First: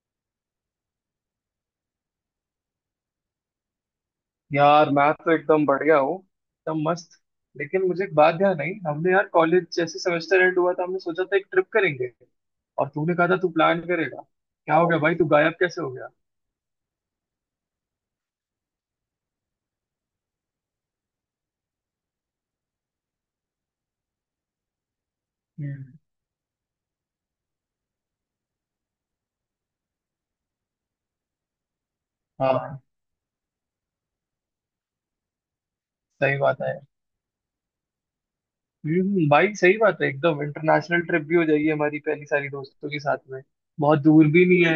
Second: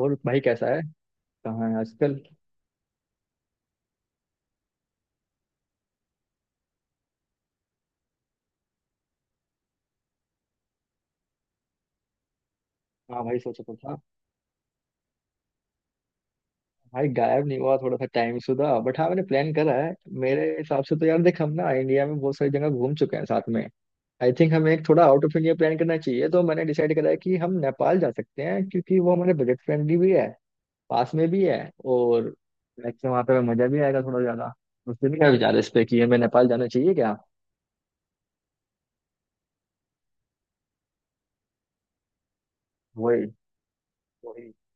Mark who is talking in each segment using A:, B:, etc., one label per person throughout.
A: और भाई कैसा है। कहाँ है आजकल।
B: यार मैं तो एकदम बढ़िया हूँ, एकदम मस्त। लेकिन मुझे एक बात ध्यान आई, हमने यार कॉलेज जैसे सेमेस्टर एंड हुआ था हमने सोचा था एक ट्रिप करेंगे। और तूने
A: हाँ
B: कहा था
A: भाई,
B: तू
A: सोचा तो
B: प्लान
A: था।
B: करेगा, क्या हो गया भाई, तू गायब कैसे हो गया?
A: भाई गायब नहीं हुआ, थोड़ा सा टाइम सुधा, बट हाँ, मैंने प्लान करा है। मेरे हिसाब से तो यार देख, हम ना इंडिया में बहुत सारी जगह घूम चुके हैं साथ में। आई थिंक हमें एक थोड़ा आउट ऑफ इंडिया प्लान
B: हम्म।
A: करना चाहिए। तो मैंने डिसाइड करा है कि हम नेपाल जा सकते हैं, क्योंकि वो हमारे बजट फ्रेंडली भी है। पास में भी है। और
B: हाँ।
A: वैसे वहाँ पे हमें मजा भी आएगा थोड़ा ज्यादा। उसके भी क्या विचार है इस पे कि हमें
B: सही
A: नेपाल
B: बात
A: जाना
B: है।
A: चाहिए क्या।
B: भाई सही बात है, एकदम इंटरनेशनल ट्रिप भी हो जाएगी हमारी पहली, सारी दोस्तों के साथ
A: वही।
B: में। बहुत दूर भी
A: वही।
B: नहीं है।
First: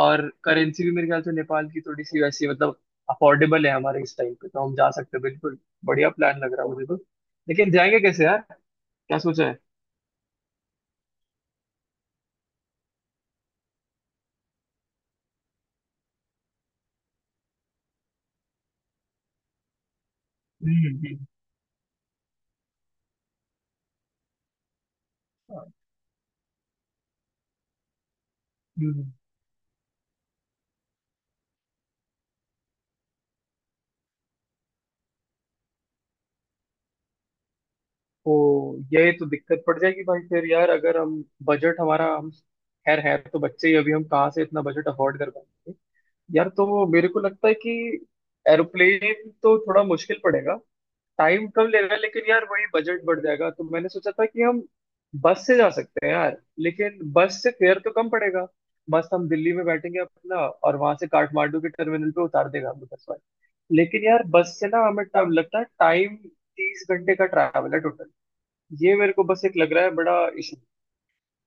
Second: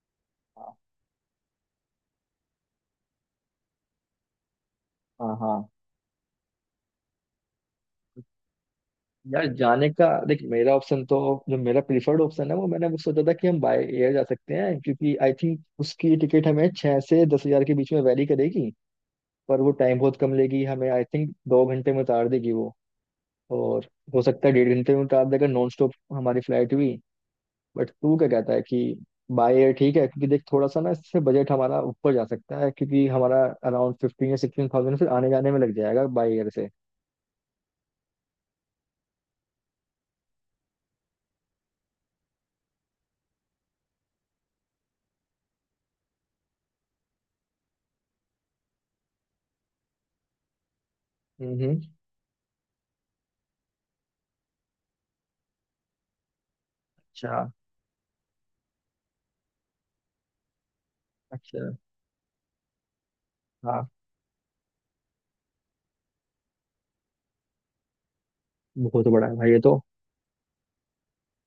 B: और
A: हाँ,
B: करेंसी भी मेरे ख्याल से नेपाल की थोड़ी सी वैसी, मतलब अफोर्डेबल है हमारे इस टाइम पे, तो हम जा सकते हैं
A: हाँ। हाँ,
B: बिल्कुल। बढ़िया प्लान लग रहा है मुझे तो। लेकिन जाएंगे कैसे यार? क्या
A: यार
B: सोचा है?
A: जाने का देख, मेरा ऑप्शन तो, जो मेरा प्रीफर्ड ऑप्शन है, वो मैंने वो सोचा था कि हम बाय एयर जा सकते हैं, क्योंकि आई थिंक उसकी टिकट हमें 6 से 10 हज़ार के बीच में वैरी करेगी। पर वो टाइम बहुत कम लेगी
B: हम्म,
A: हमें, आई थिंक 2 घंटे में उतार देगी वो। और हो सकता है 1.5 घंटे में उतार देगा, नॉन स्टॉप हमारी फ्लाइट भी। बट तू क्या कहता है कि
B: हम्म।
A: बाय एयर ठीक है, क्योंकि देख थोड़ा सा ना इससे बजट हमारा ऊपर जा सकता है, क्योंकि हमारा अराउंड 15 या 16 thousand फिर आने जाने में लग जाएगा बाय एयर से।
B: तो ये तो दिक्कत पड़ जाएगी भाई। फिर यार अगर हम, बजट हमारा, हम खैर है तो बच्चे ही अभी, हम कहाँ से इतना बजट अफोर्ड कर पाएंगे। यार तो मेरे को लगता है कि एरोप्लेन तो थोड़ा मुश्किल पड़ेगा। टाइम कम
A: हम्म।
B: लेगा लेकिन यार वही बजट बढ़ जाएगा, तो मैंने सोचा था कि हम बस से जा सकते हैं यार। लेकिन बस
A: अच्छा।
B: से फेयर तो कम पड़ेगा। बस हम दिल्ली में बैठेंगे अपना और वहां से काठमांडू
A: अच्छा।
B: के टर्मिनल पे उतार देगा हमें बस।
A: हाँ।
B: लेकिन यार बस से ना हमें टाइम लगता है टाइम। 30 घंटे का ट्रैवल है टोटल। ये
A: बहुत
B: मेरे को
A: बड़ा है
B: बस
A: भाई
B: एक
A: ये
B: लग
A: तो।
B: रहा है बड़ा इशू।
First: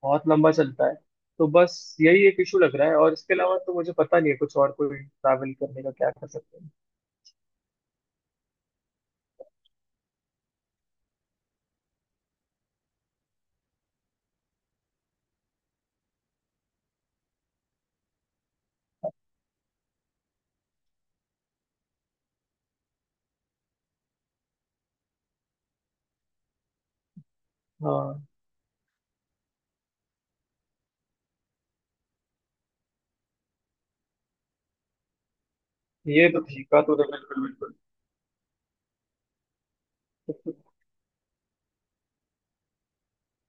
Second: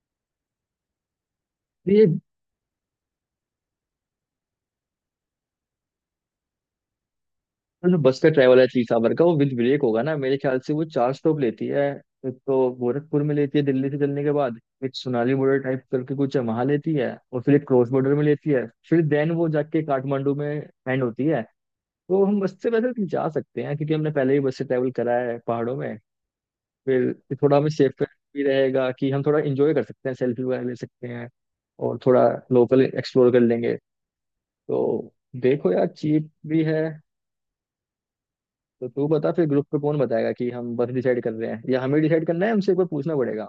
B: बहुत लंबा चलता है। तो बस,
A: ये
B: यही एक इशू लग रहा है। और इसके अलावा तो मुझे पता नहीं है कुछ और, कोई ट्रैवल करने का क्या कर सकते हैं।
A: जो बस का ट्रैवल है तीसावर का, वो विद ब्रेक होगा ना मेरे ख्याल से, वो 4 स्टॉप लेती है। एक तो गोरखपुर में लेती है दिल्ली से चलने के बाद। एक सोनाली बॉर्डर टाइप करके कुछ है, वहां लेती है। और फिर एक क्रॉस बॉर्डर में लेती है। फिर देन वो जाके काठमांडू में एंड होती है। तो हम बस से वैसे जा सकते हैं, क्योंकि हमने पहले ही बस से ट्रैवल करा है पहाड़ों में। फिर थोड़ा हमें सेफ
B: हाँ
A: भी रहेगा कि हम थोड़ा इंजॉय कर सकते हैं, सेल्फी वगैरह ले सकते हैं। और थोड़ा लोकल एक्सप्लोर कर लेंगे। तो देखो यार,
B: ये
A: चीप
B: तो
A: भी
B: ठीक
A: है।
B: है तो, बिल्कुल बिल्कुल।
A: तो तू बता फिर, ग्रुप पे कौन बताएगा कि हम बस डिसाइड कर रहे हैं या हमें डिसाइड करना है, हमसे एक बार पूछना पड़ेगा।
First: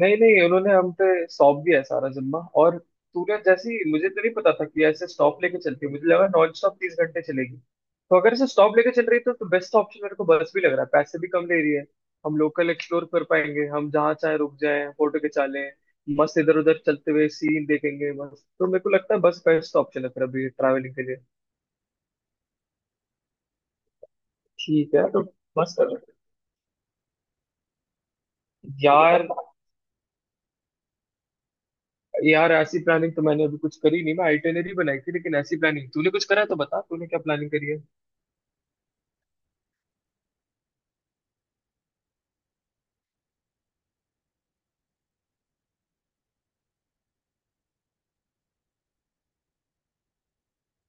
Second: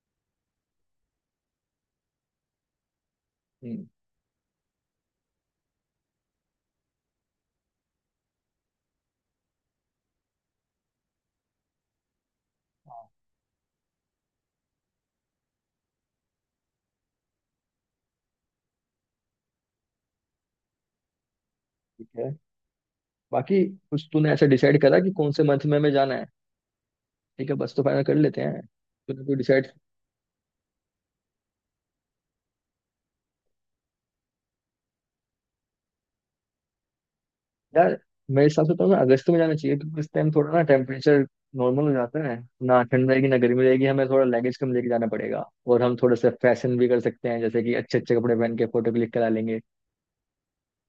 B: नहीं नहीं, उन्होंने हम पे सौंप दिया है सारा जिम्मा। और तूने
A: हम्म।
B: जैसी, मुझे तो नहीं पता था कि ऐसे स्टॉप लेके चलती है, मुझे लगा नॉन स्टॉप 30 घंटे चलेगी। तो अगर इसे स्टॉप लेके चल रही है तो बेस्ट ऑप्शन मेरे को बस भी लग रहा है, पैसे भी कम ले रही है। हम लोकल एक्सप्लोर
A: हाँ।
B: कर पाएंगे, हम जहाँ चाहे रुक जाएं, फोटो खिंचा लें, मस्त इधर उधर चलते हुए सीन देखेंगे। बस तो मेरे को लगता है बस बेस्ट ऑप्शन है फिर अभी ट्रैवलिंग के लिए।
A: ठीक है। बाकी कुछ तूने ऐसा डिसाइड
B: ठीक
A: करा
B: है।
A: कि
B: तो
A: कौन से मंथ
B: बस
A: में हमें जाना है। ठीक है बस, तो फाइनल कर लेते हैं। तूने
B: यार,
A: तो डिसाइड।
B: यार ऐसी प्लानिंग तो मैंने अभी कुछ करी नहीं, मैं आइटनरी बनाई थी, लेकिन ऐसी प्लानिंग तूने कुछ करा है तो बता तूने क्या प्लानिंग करी है।
A: यार मेरे हिसाब से तो हमें अगस्त में जाना चाहिए, क्योंकि इस टाइम थोड़ा ना टेम्परेचर नॉर्मल हो जाता है। ना ठंड रहेगी ना गर्मी रहेगी, हमें थोड़ा लगेज कम लेके जाना पड़ेगा, और हम थोड़ा सा फैशन भी कर सकते हैं, जैसे कि अच्छे अच्छे कपड़े पहन के फोटो क्लिक करा लेंगे।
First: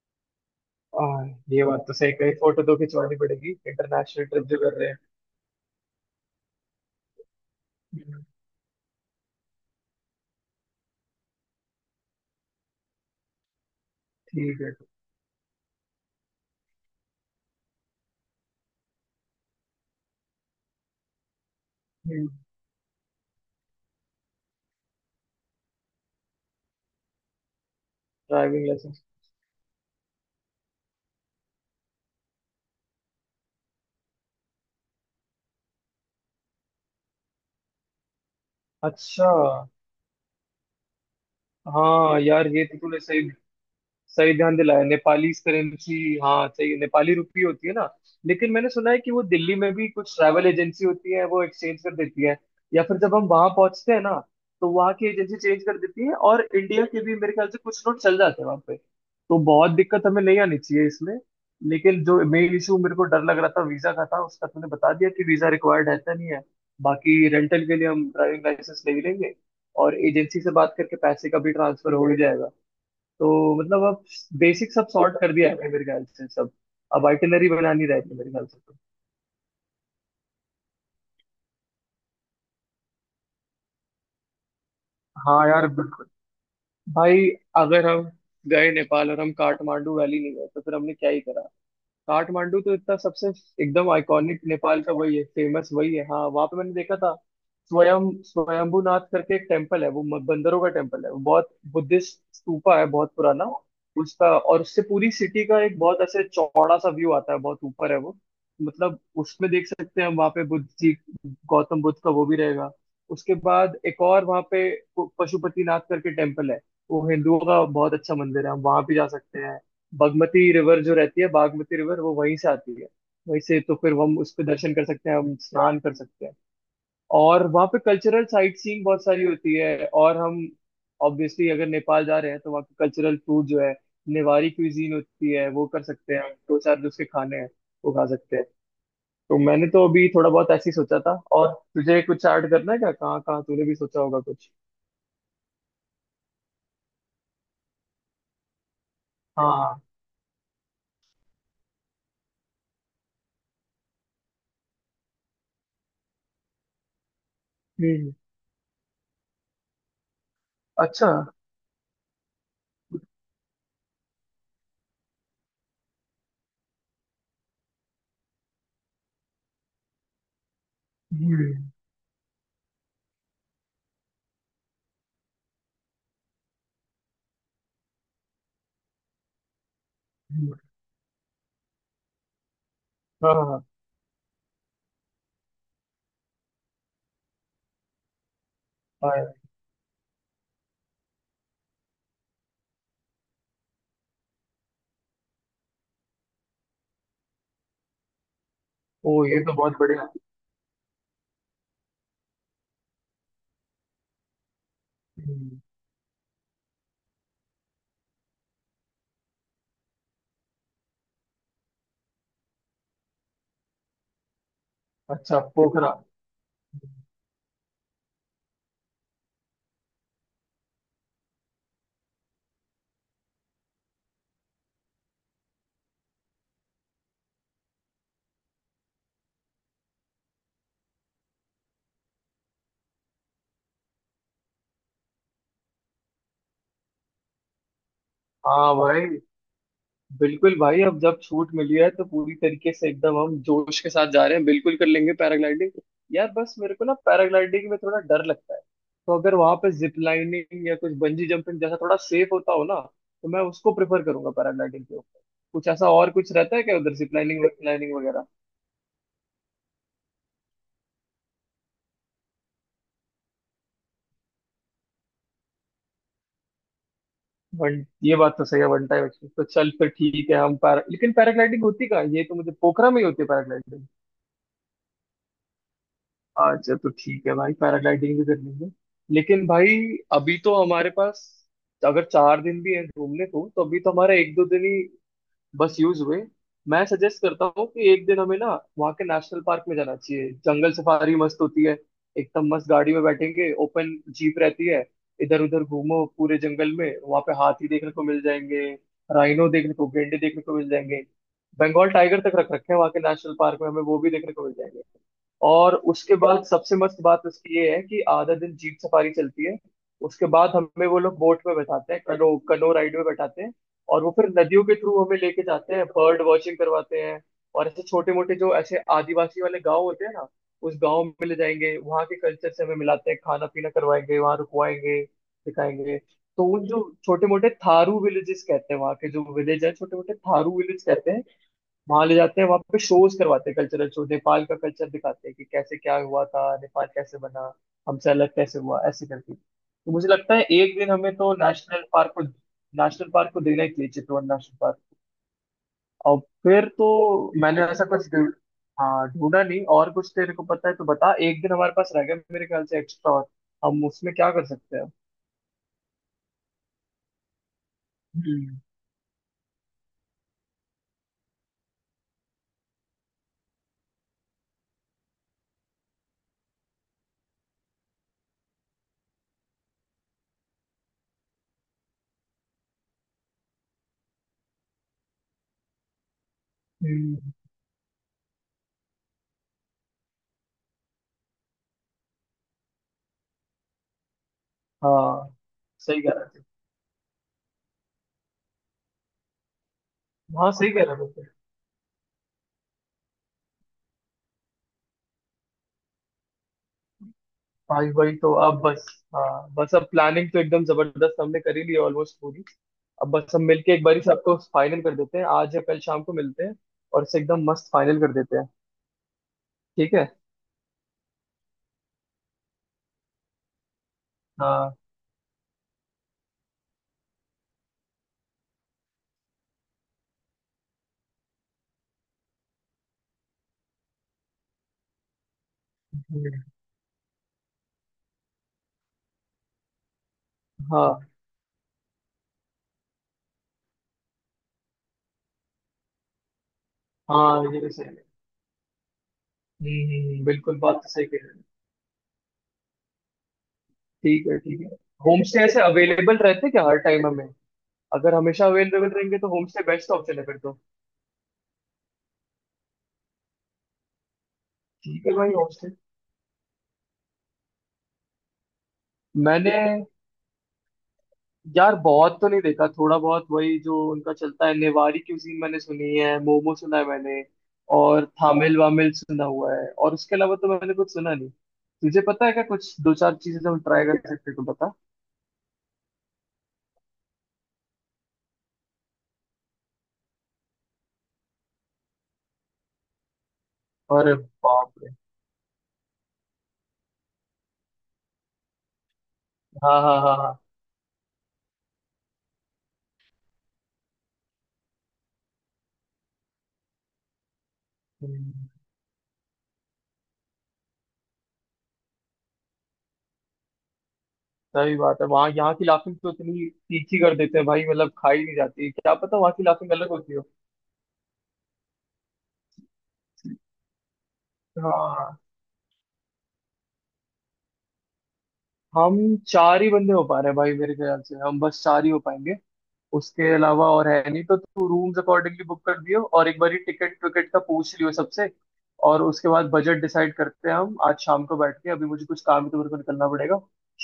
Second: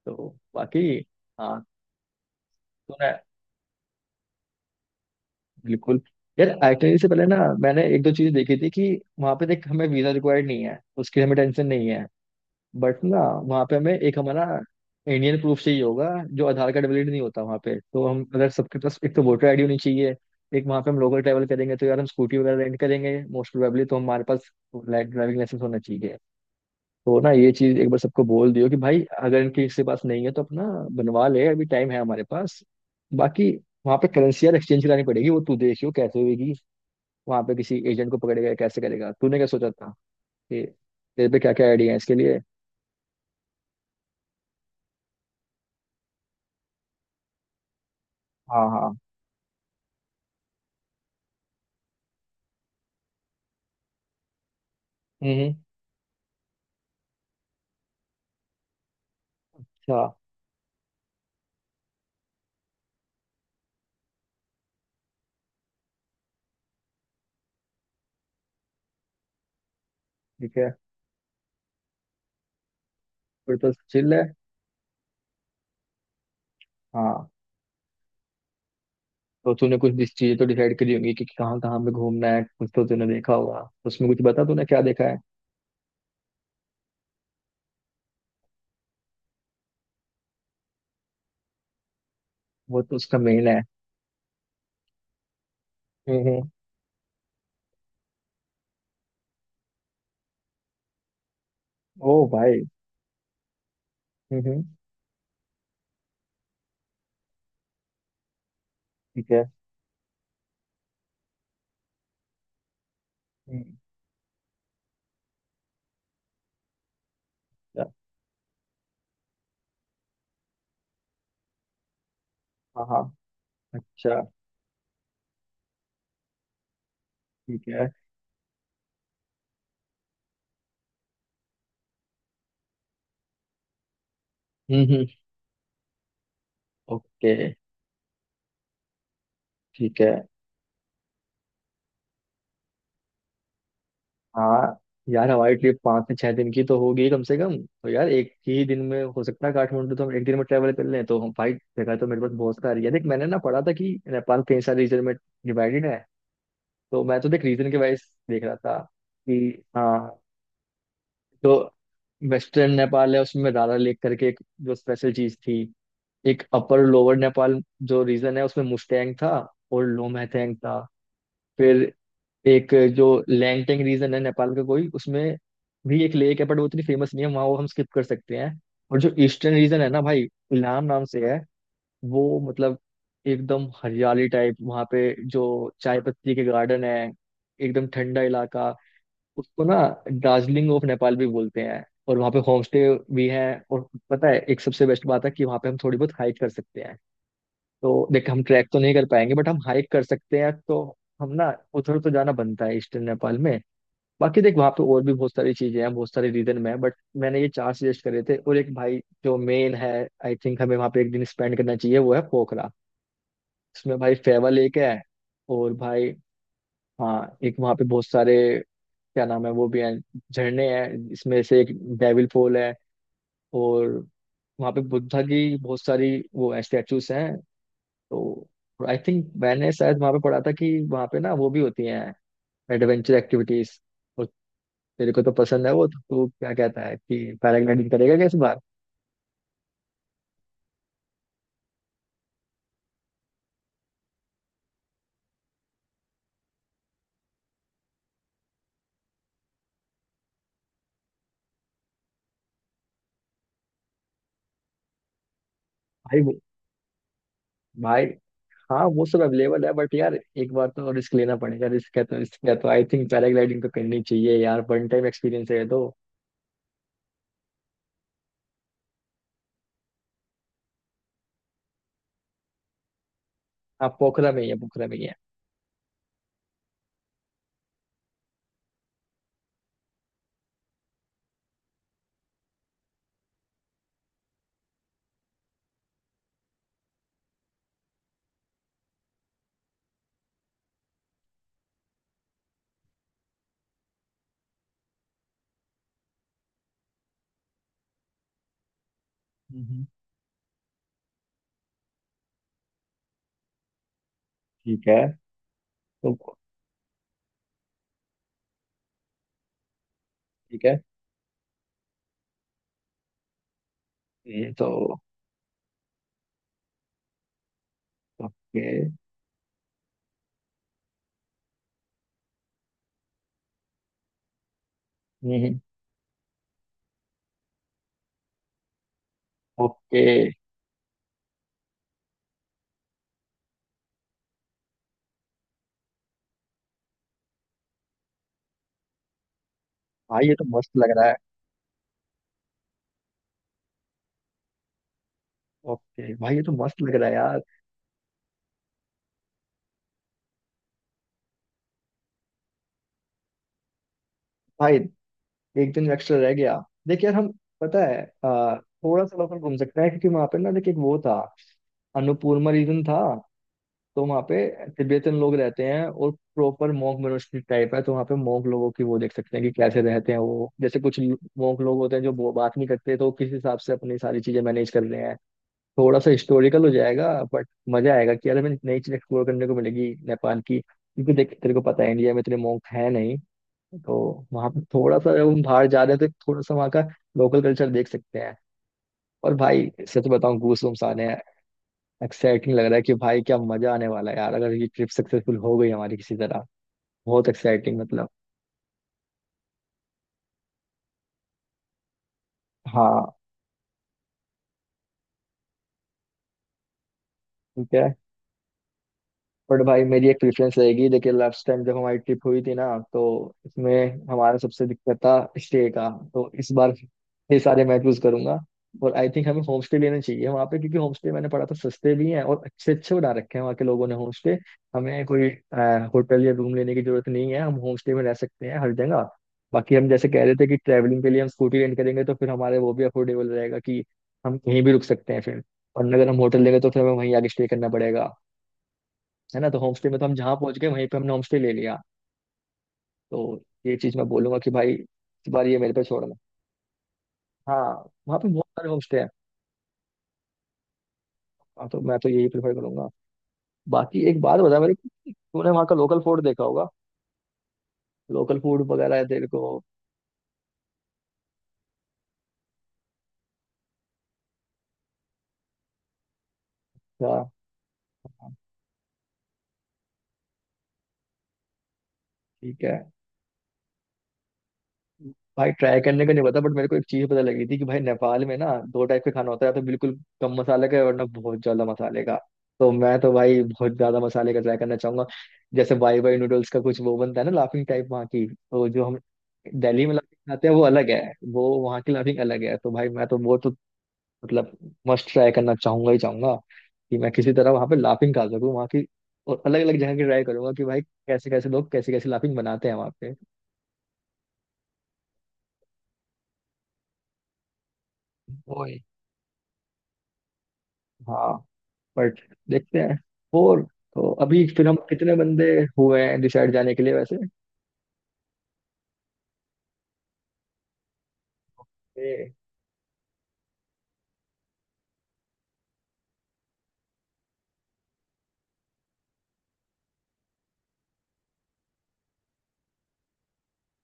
A: तो बाकी,
B: आ,
A: हाँ,
B: ये बात तो सही कही, फोटो तो
A: तूने
B: खिंचवानी पड़ेगी, इंटरनेशनल ट्रिप जो कर रहे हैं।
A: बिल्कुल। यार आइटनरी से पहले ना मैंने एक दो
B: हम्म।
A: चीज देखी थी कि वहां पे देख हमें वीजा रिक्वायर्ड नहीं है, उसकी हमें टेंशन नहीं है। बट ना वहां पे हमें एक हमारा
B: ठीक है।
A: इंडियन प्रूफ चाहिए होगा। जो आधार कार्ड वैलिड नहीं होता वहां पे, तो हम अगर सबके पास एक तो वोटर आईडी होनी चाहिए। एक वहां पे हम लोकल ट्रैवल करेंगे, तो यार हम स्कूटी वगैरह रेंट करेंगे मोस्ट प्रोबेबली, तो हमारे पास ड्राइविंग लाइसेंस होना चाहिए। तो ना ये चीज एक बार सबको बोल
B: ड्राइविंग
A: दियो कि भाई
B: लाइसेंस।
A: अगर इनके किसी के पास नहीं है तो अपना बनवा ले, अभी टाइम है हमारे पास। बाकी वहां पे करेंसी यार एक्सचेंज करानी पड़ेगी, वो तू देखियो कैसे होगी। वहां पे किसी एजेंट को पकड़ेगा या कैसे करेगा,
B: अच्छा।
A: तूने क्या सोचा था कि तेरे पे क्या क्या आइडिया है इसके
B: हाँ
A: लिए।
B: यार ये तो तूने सही, सही ध्यान दिलाया, नेपाली करेंसी। हाँ सही, नेपाली रुपी होती है ना। लेकिन
A: हाँ
B: मैंने
A: हाँ।
B: सुना है कि वो दिल्ली में भी कुछ ट्रैवल एजेंसी होती है, वो एक्सचेंज कर देती है। या फिर जब हम वहां पहुंचते हैं ना, तो वहां की एजेंसी
A: हम्म।
B: चेंज कर देती है। और इंडिया के भी मेरे ख्याल से कुछ नोट चल जाते हैं वहां पे। तो बहुत
A: अच्छा।
B: दिक्कत हमें नहीं आनी चाहिए इसमें। लेकिन जो मेन इशू मेरे को डर लग रहा था वीजा का था, उसका तुमने बता दिया कि वीजा रिक्वायर्ड है तो नहीं है। बाकी रेंटल के लिए हम ड्राइविंग लाइसेंस ले ही लेंगे। और एजेंसी से
A: ठीक है,
B: बात करके पैसे का भी ट्रांसफर हो ही जाएगा। तो
A: फिर तो
B: मतलब अब
A: चिल है।
B: बेसिक सब सॉर्ट कर दिया है मेरे ख्याल से सब। अब
A: हाँ,
B: आइटिनरी बनानी रहती है मेरे ख्याल से तो।
A: तो तूने कुछ चीजें तो डिसाइड करी होंगी कि कहाँ कहाँ पे घूमना है, कुछ तो तूने देखा होगा उसमें, कुछ बता तूने क्या देखा है।
B: हाँ यार बिल्कुल। भाई अगर हम गए नेपाल और हम काठमांडू वैली नहीं गए, तो फिर हमने क्या ही करा। काठमांडू तो
A: वो तो
B: इतना
A: उसका
B: सबसे
A: मेन है।
B: एकदम आइकॉनिक, नेपाल का वही है फेमस, वही है। हाँ
A: हम्म।
B: वहां पे मैंने देखा था स्वयंभूनाथ करके एक टेम्पल है। वो बंदरों का टेम्पल है, वो बहुत बुद्धिस्ट
A: ओ भाई।
B: स्तूपा है, बहुत पुराना उसका। और
A: हम्म।
B: उससे पूरी सिटी का एक बहुत ऐसे चौड़ा सा व्यू आता है, बहुत ऊपर है वो, मतलब
A: ठीक है।
B: उसमें देख सकते हैं हम। वहाँ पे बुद्ध जी, गौतम बुद्ध का वो भी रहेगा। उसके
A: हम्म।
B: बाद एक और वहाँ पे पशुपतिनाथ करके टेम्पल है। वो हिंदुओं का
A: अच्छा।
B: बहुत अच्छा मंदिर है, हम वहाँ भी जा सकते हैं। बागमती रिवर जो रहती है, बागमती रिवर वो वहीं से आती
A: हाँ
B: है
A: हाँ।
B: वहीं से। तो फिर हम
A: अच्छा।
B: उस पर दर्शन कर सकते हैं, हम स्नान कर सकते हैं। और
A: ठीक
B: वहाँ पे
A: है।
B: कल्चरल साइट सीइंग बहुत सारी होती है। और हम ऑब्वियसली अगर नेपाल जा रहे हैं तो वहाँ के कल्चरल फूड जो है, नेवारी क्यूजीन
A: हम्म।
B: होती है, वो कर सकते हैं हम। दो चार जो उसके
A: ओके।
B: खाने हैं वो खा सकते हैं। तो मैंने तो
A: ठीक
B: अभी
A: है।
B: थोड़ा बहुत ऐसे ही सोचा था, और तुझे कुछ ऐड करना है क्या, कहाँ कहाँ तूने भी सोचा होगा कुछ?
A: हाँ यार, हमारी ट्रिप 5 से 6 दिन की तो होगी कम से कम। तो यार एक ही दिन में हो सकता है
B: हाँ।
A: काठमांडू तो हम एक दिन में ट्रैवल कर लें। तो हम भाई, जगह तो मेरे पास बहुत सारी है। देख मैंने ना पढ़ा था कि नेपाल कई सारे रीजन में डिवाइडेड है। तो मैं तो देख रीजन के वाइज
B: हम्म।
A: देख रहा था कि हाँ,
B: अच्छा।
A: तो वेस्टर्न नेपाल है, उसमें रारा लेक करके एक जो स्पेशल चीज थी। एक अपर लोअर नेपाल जो रीजन है, उसमें मुस्टैंग था और लोमहथेंग था।
B: हम्म,
A: फिर एक जो लैंगटेंग रीजन है नेपाल का, कोई उसमें भी एक लेक है, बट वो इतनी फेमस नहीं है वहाँ, वो हम स्किप कर सकते हैं। और जो ईस्टर्न रीजन है ना भाई,
B: हम्म।
A: इलाम नाम से है। वो मतलब
B: हाँ
A: एकदम हरियाली टाइप वहाँ पे, जो चाय पत्ती के गार्डन है, एकदम ठंडा इलाका।
B: हाँ हाँ।
A: उसको ना दार्जिलिंग ऑफ नेपाल भी बोलते हैं। और वहाँ पे होम स्टे भी है। और पता है एक सबसे बेस्ट बात है कि वहाँ पे हम थोड़ी बहुत हाइक कर सकते हैं। तो देख हम ट्रैक तो नहीं कर
B: ओ,
A: पाएंगे,
B: ये
A: बट
B: तो
A: हम
B: बहुत
A: हाइक कर
B: बढ़िया।
A: सकते हैं। तो हम ना उधर तो जाना बनता है ईस्टर्न नेपाल में। बाकी देख वहाँ पे और भी बहुत सारी
B: हम्म।
A: चीजें हैं बहुत सारे रीजन में, बट मैंने ये चार सजेस्ट करे थे। और एक भाई जो मेन है, आई थिंक हमें वहाँ पे एक दिन स्पेंड करना चाहिए, वो है पोखरा। उसमें भाई फेवा लेक है।
B: अच्छा
A: और
B: पोखरा।
A: भाई हाँ, एक वहाँ पे बहुत सारे क्या नाम है वो भी हैं, झरने हैं। इसमें से एक डेविल फॉल है। और वहाँ पे बुद्धा की बहुत सारी वो स्टैचूज हैं। तो आई थिंक मैंने शायद वहाँ पे पढ़ा था कि वहाँ पे ना वो भी होती हैं एडवेंचर एक्टिविटीज। और तेरे को तो पसंद है वो, तो तू क्या कहता है कि पैराग्लाइडिंग करेगा क्या इस बार।
B: हाँ भाई बिल्कुल भाई, अब जब छूट मिली है तो पूरी तरीके से एकदम, हम जोश के साथ जा रहे हैं, बिल्कुल कर लेंगे पैराग्लाइडिंग। यार बस मेरे को ना पैराग्लाइडिंग में थोड़ा डर लगता है। तो अगर वहां पे जिप लाइनिंग या कुछ बंजी जंपिंग जैसा थोड़ा सेफ होता हो ना, तो मैं उसको प्रेफर करूंगा पैराग्लाइडिंग के ऊपर। कुछ ऐसा और
A: भाई
B: कुछ
A: वो,
B: रहता है क्या उधर, जिप लाइनिंग लाइनिंग
A: भाई
B: वगैरह?
A: हाँ वो सब अवेलेबल है, बट यार एक बार तो रिस्क लेना पड़ेगा। रिस्क है तो रिस्क है, तो आई थिंक पैराग्लाइडिंग तो करनी चाहिए यार, वन टाइम एक्सपीरियंस है ये तो।
B: वन ये बात तो सही है, वन टाइम एक्सपीरियंस। तो चल फिर ठीक है, हम पैरा लेकिन पैराग्लाइडिंग होती कहाँ है? ये तो मुझे पोखरा में ही होती है पैराग्लाइडिंग।
A: आप पोखरा में ही है, पोखरा में ही है।
B: अच्छा तो ठीक है भाई, पैराग्लाइडिंग भी कर लेंगे। लेकिन भाई अभी तो हमारे पास अगर 4 दिन भी हैं घूमने को, तो अभी तो हमारा एक दो दिन ही बस यूज हुए। मैं सजेस्ट करता हूँ कि एक दिन हमें ना वहाँ के नेशनल पार्क में जाना चाहिए, जंगल सफारी मस्त होती है, एकदम मस्त। गाड़ी में बैठेंगे ओपन, जीप रहती है, इधर उधर घूमो पूरे जंगल में। वहाँ पे हाथी देखने को मिल जाएंगे, राइनो देखने
A: हम्म।
B: को, गेंडे देखने को मिल जाएंगे। बंगाल टाइगर तक रख रखे हैं वहाँ के नेशनल पार्क में, हमें वो भी देखने को मिल जाएंगे।
A: ठीक है
B: और उसके
A: तो।
B: बाद सबसे मस्त बात उसकी ये है कि आधा दिन जीप सफारी चलती है, उसके बाद
A: ठीक है
B: हमें वो लोग बोट में बैठाते हैं, कनो कनो राइड में बैठाते हैं। और वो फिर
A: ये
B: नदियों
A: तो।
B: के थ्रू हमें लेके जाते हैं, बर्ड वॉचिंग करवाते हैं। और ऐसे छोटे मोटे जो
A: ओके।
B: ऐसे आदिवासी वाले गांव होते हैं ना, उस गांव में ले जाएंगे, वहाँ के कल्चर से हमें मिलाते हैं, खाना पीना करवाएंगे, वहाँ रुकवाएंगे,
A: हम्म।
B: सिखाएंगे। तो उन, जो छोटे मोटे थारू विलेजेस कहते हैं, वहाँ के जो विलेज है छोटे
A: ओके
B: मोटे थारू विलेज कहते हैं, वहां ले जाते हैं, वहां पे शोज करवाते हैं, कल्चरल शो, नेपाल का कल्चर दिखाते हैं कि कैसे क्या हुआ था, नेपाल कैसे बना, हमसे अलग कैसे हुआ, ऐसे करके। तो मुझे
A: भाई ये
B: लगता है
A: तो मस्त
B: एक दिन
A: लग रहा
B: हमें
A: है।
B: तो नेशनल पार्क को देना ही चाहिए, चितवन नेशनल पार्क।
A: ओके
B: और
A: भाई ये तो
B: फिर
A: मस्त
B: तो
A: लग रहा है यार।
B: मैंने ऐसा कुछ हाँ ढूंढा नहीं, और कुछ तेरे को पता है तो बता। एक दिन हमारे पास रह गया मेरे ख्याल से एक्स्ट्रा, और हम उसमें क्या कर
A: भाई
B: सकते हैं?
A: एक दिन एक्स्ट्रा रह गया, देखिए यार हम, पता है
B: हम्म,
A: थोड़ा सा लोकल घूम सकते हैं, क्योंकि वहां पे ना देखिए, एक वो था अन्नपूर्णा रीजन था। तो वहाँ पे तिब्बतन लोग रहते हैं और प्रॉपर मोंक मोनास्ट्री टाइप है। तो वहाँ पे मोंक लोगों की वो देख सकते हैं कि कैसे रहते हैं वो। जैसे कुछ मोंक लोग होते हैं जो बात नहीं करते, तो वो किस हिसाब से अपनी सारी चीजें मैनेज कर रहे हैं। थोड़ा सा हिस्टोरिकल हो जाएगा,
B: हम्म।
A: बट मजा आएगा कि यार हमें नई चीज एक्सप्लोर करने को मिलेगी नेपाल की, क्योंकि देख तेरे को पता है इंडिया में इतने मोंक है नहीं। तो वहाँ पे थोड़ा सा, जब
B: हाँ
A: हम बाहर जा रहे
B: सही
A: हैं
B: कह
A: तो
B: रहा
A: थोड़ा
B: है।
A: सा वहाँ का लोकल कल्चर देख सकते हैं। और भाई सच बताऊं,
B: हाँ
A: गूस
B: सही
A: बम्स
B: कह
A: आ
B: रहा
A: रहे
B: है।
A: हैं। एक्साइटिंग लग रहा है कि भाई क्या मजा आने वाला है यार, अगर ये ट्रिप सक्सेसफुल हो गई हमारी किसी तरह। बहुत एक्साइटिंग
B: भाई
A: मतलब।
B: वही तो, अब बस। हाँ बस, अब प्लानिंग तो एकदम जबरदस्त हमने करी ली ऑलमोस्ट पूरी। अब
A: हाँ।
B: बस हम मिलके एक बार ही सबको फाइनल कर देते हैं, आज या कल शाम को मिलते हैं और इसे एकदम मस्त
A: ठीक है
B: फाइनल कर देते हैं।
A: बट भाई
B: ठीक है।
A: मेरी एक प्रेफरेंस रहेगी। देखिए लास्ट टाइम जब हमारी ट्रिप हुई थी ना, तो इसमें हमारा सबसे
B: हाँ।
A: दिक्कत था स्टे का। तो इस बार ये सारे मैं चूज करूंगा। और आई थिंक हमें होम स्टे लेना चाहिए वहाँ पे, क्योंकि होम स्टे मैंने पढ़ा था सस्ते भी हैं, और अच्छे अच्छे बना रखे हैं वहाँ के लोगों ने होम स्टे। हमें कोई होटल या रूम लेने की जरूरत नहीं है, हम होम स्टे में रह सकते हैं हर जगह। बाकी हम जैसे कह रहे थे कि ट्रैवलिंग के
B: हाँ।
A: लिए हम स्कूटी रेंट करेंगे, तो फिर हमारे वो भी अफोर्डेबल रहेगा कि हम कहीं भी रुक सकते हैं फिर। और अगर हम होटल लेंगे तो फिर हमें वहीं आगे
B: हाँ,
A: स्टे
B: ये
A: करना
B: भी सही है।
A: पड़ेगा, है ना। तो
B: हम्म,
A: होम स्टे में तो हम जहाँ पहुंच
B: बिल्कुल
A: गए
B: बात
A: वहीं
B: तो
A: पे
B: सही
A: हमने
B: कह
A: होम
B: रहे
A: स्टे
B: हैं।
A: ले लिया। तो ये चीज मैं
B: ठीक है,
A: बोलूंगा कि
B: ठीक है।
A: भाई
B: होम
A: इस
B: स्टे
A: बार ये
B: ऐसे
A: मेरे पे छोड़ना।
B: अवेलेबल रहते हैं क्या हर टाइम हमें?
A: हाँ,
B: अगर
A: वहाँ पे बहुत
B: हमेशा
A: सारे होम
B: अवेलेबल
A: स्टे हैं।
B: रहेंगे तो होम स्टे बेस्ट ऑप्शन है फिर तो।
A: हाँ, तो मैं तो यही प्रेफर करूंगा। बाकी एक बात बता मेरे
B: ठीक
A: को,
B: है भाई, होम
A: तूने वहाँ
B: स्टे।
A: का लोकल फूड देखा होगा। लोकल फूड वगैरह है तेरे को।
B: मैंने, यार बहुत तो नहीं देखा, थोड़ा बहुत वही जो उनका चलता है, नेवारी क्यूजीन मैंने सुनी है, मोमो सुना है
A: अच्छा।
B: मैंने। और
A: हाँ।
B: थामिल वामिल सुना हुआ है, और उसके अलावा तो मैंने कुछ सुना नहीं। तुझे पता है क्या
A: ठीक
B: कुछ
A: है।
B: दो चार चीजें जो हम ट्राई कर सकते हैं, तो बता।
A: भाई ट्राई करने का नहीं पता, बट मेरे को एक चीज पता लगी थी कि भाई नेपाल में ना दो टाइप के खाना होता है, या तो बिल्कुल कम मसाले का, वरना बहुत ज्यादा मसाले का। तो मैं तो भाई बहुत ज्यादा
B: अरे
A: मसाले का ट्राई
B: बाप
A: करना
B: रे।
A: चाहूंगा। जैसे बाई बाई नूडल्स का कुछ वो बनता है ना, लाफिंग टाइप वहाँ की। तो जो हम
B: हाँ
A: दिल्ली में
B: हाँ हाँ
A: लाफिंग
B: हाँ।
A: खाते हैं वो अलग है, वो वहाँ की लाफिंग अलग है। तो भाई मैं तो वो तो मतलब मस्ट ट्राई करना चाहूंगा ही चाहूंगा, कि मैं किसी तरह वहाँ पे लाफिंग खा
B: हम्म।
A: सकूँ वहाँ की। और अलग अलग जगह की ट्राई करूंगा कि भाई कैसे कैसे लोग कैसे कैसे लाफिंग बनाते हैं वहाँ पे।
B: सही बात है, वहाँ, यहाँ की लाफिंग तो इतनी तीखी कर देते हैं भाई, मतलब खाई नहीं जाती,
A: ओए।
B: क्या पता वहाँ की लाफिंग अलग होती हो।
A: हाँ। बट देखते हैं। फोर, तो अभी फिर हम कितने
B: हाँ।
A: बंदे हुए हैं डिसाइड जाने के लिए वैसे।
B: हम चार ही बंदे हो पा रहे हैं भाई, मेरे ख्याल से हम बस चार ही हो
A: ये,
B: पाएंगे। उसके अलावा और है नहीं, तो तू रूम्स अकॉर्डिंगली बुक कर दियो, और एक बार टिकट विकेट का पूछ लियो सबसे। और उसके बाद बजट डिसाइड करते हैं हम आज शाम को बैठ के। अभी मुझे कुछ काम है तो मेरे को निकलना पड़ेगा।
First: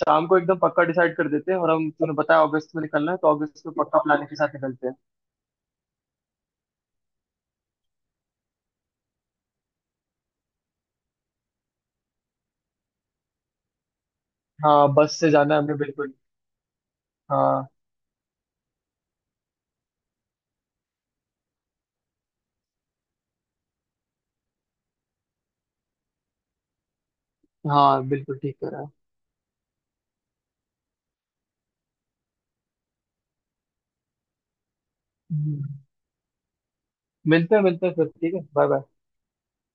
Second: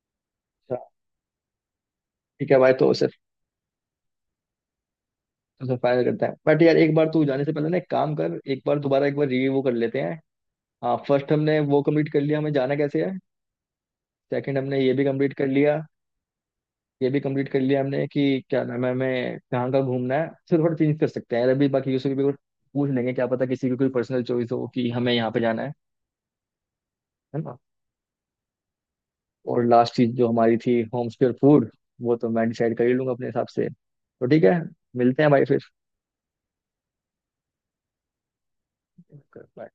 B: शाम को एकदम
A: अच्छा।
B: पक्का डिसाइड कर देते हैं, और हम तूने बताया
A: ठीक है भाई,
B: अगस्त में
A: तो उसे,
B: निकलना है तो अगस्त में पक्का प्लानिंग के साथ निकलते हैं।
A: उसे फाइनल करते हैं। बट यार एक बार तू जाने से पहले ना, एक काम कर, एक बार दोबारा एक बार रिव्यू कर लेते हैं। हाँ, फर्स्ट हमने वो कंप्लीट कर लिया, हमें जाना कैसे है। सेकंड हमने ये
B: हाँ
A: भी
B: बस से
A: कंप्लीट कर
B: जाना है हमें
A: लिया।
B: बिल्कुल।
A: ये भी कंप्लीट कर
B: हाँ
A: लिया हमने कि क्या नाम है हमें कहाँ का घूमना है, सिर्फ थोड़ा चेंज कर सकते हैं यार अभी। बाकी यूसुफ भी कुछ पूछ लेंगे, क्या पता किसी की कोई पर्सनल चॉइस हो कि हमें यहाँ पे जाना है ना।
B: हाँ, बिल्कुल ठीक कह रहा है।
A: और लास्ट चीज जो हमारी थी, होम स्क्योर फूड, वो तो मैं डिसाइड कर ही लूंगा अपने हिसाब से। तो ठीक है, मिलते हैं भाई
B: हम्म, मिलते हैं फिर, ठीक है, बाय बाय।
A: फिर।